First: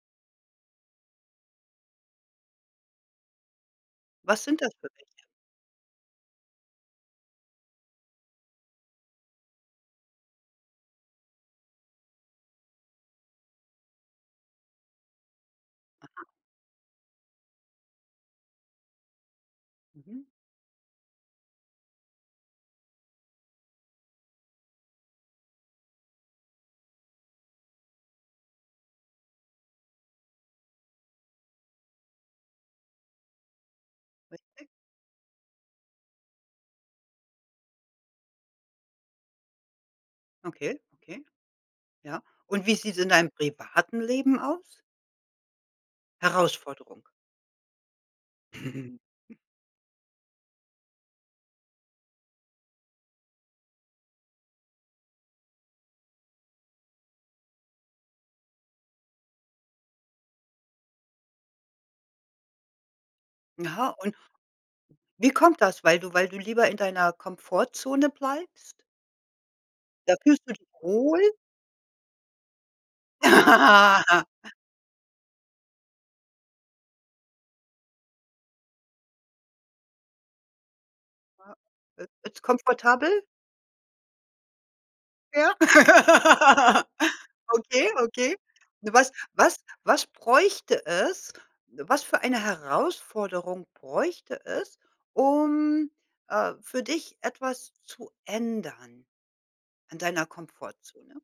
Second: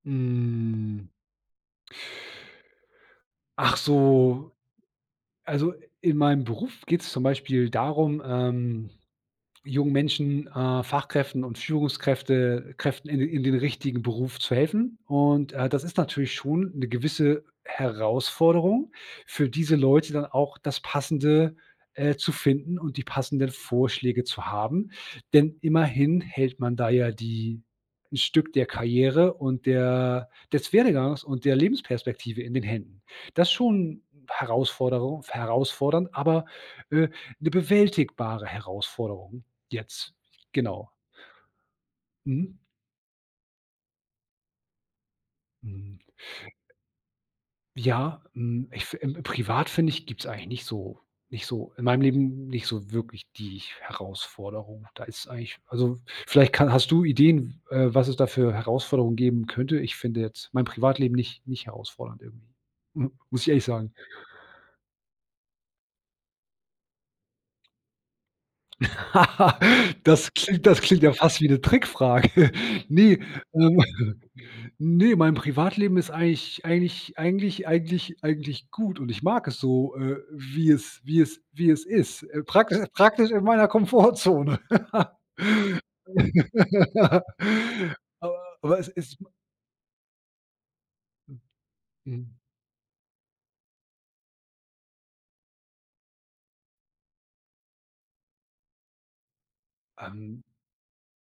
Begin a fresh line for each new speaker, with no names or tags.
Hm. Ach
Was
so
sind das für welche?
also, in meinem Beruf geht es zum Beispiel darum, ähm, jungen Menschen, äh, Fachkräften und Führungskräfte Kräften in den in den richtigen Beruf zu helfen. Und, äh, das ist
Aha.
natürlich schon 'ne gewisse Herausforderung für diese Leute
Mhm.
dann auch das Passende, äh, zu finden und die passenden Vorschläge zu haben, denn immerhin hält man da ja die 'n Stück der Karriere und der des Werdegangs und der Lebensperspektive in den Händen. Das schon
Richtig.
Herausforderung f herausfordernd, aber, äh, 'ne bewältigbare Herausforderung, jetzt.
Okay,
Genau.
okay. Ja.
Mhm.
Und wie sieht es in deinem privaten Leben aus?
Hm.
Herausforderung.
Ja, hm, ich
Mhm.
fi privat finde ich, gibt es eigentlich nicht so nicht so in meinem Leben nicht so wirklich die Herausforderung. Da ist eigentlich also, vielleicht kann hast du Ideen, w äh, was es da für Herausforderungen geben könnte? Ich finde jetzt mein Privatleben nicht nicht herausfordernd irgendwie. Muss ich ehrlich
Aha,
sagen.
und wie kommt das? Weil du weil du lieber in deiner Komfortzone bleibst? Da
Das
fühlst du
klingt
dich
das klingt ja
wohl?
fast wie 'ne Trickfrage! Ne,
Ha
ähm,
ha ha.
ne, mein Privatleben ist eigentlich eigentlich eigentlich eigentlich eigentlich gut, und ich mag es so, äh, wie es wie es
[unintelligible]
wie es
Äh,
ist,
jetzt
äh, prakti
komfortabel?
praktisch in meiner Komfortzone.
Ja? Okay,
A
okay.
aber es
Was
it
was was bräuchte es was für
Mhm.
eine Herausforderung bräuchte es, um, äh, für dich etwas zu ändern in deiner
Ähm.
Komfortzone?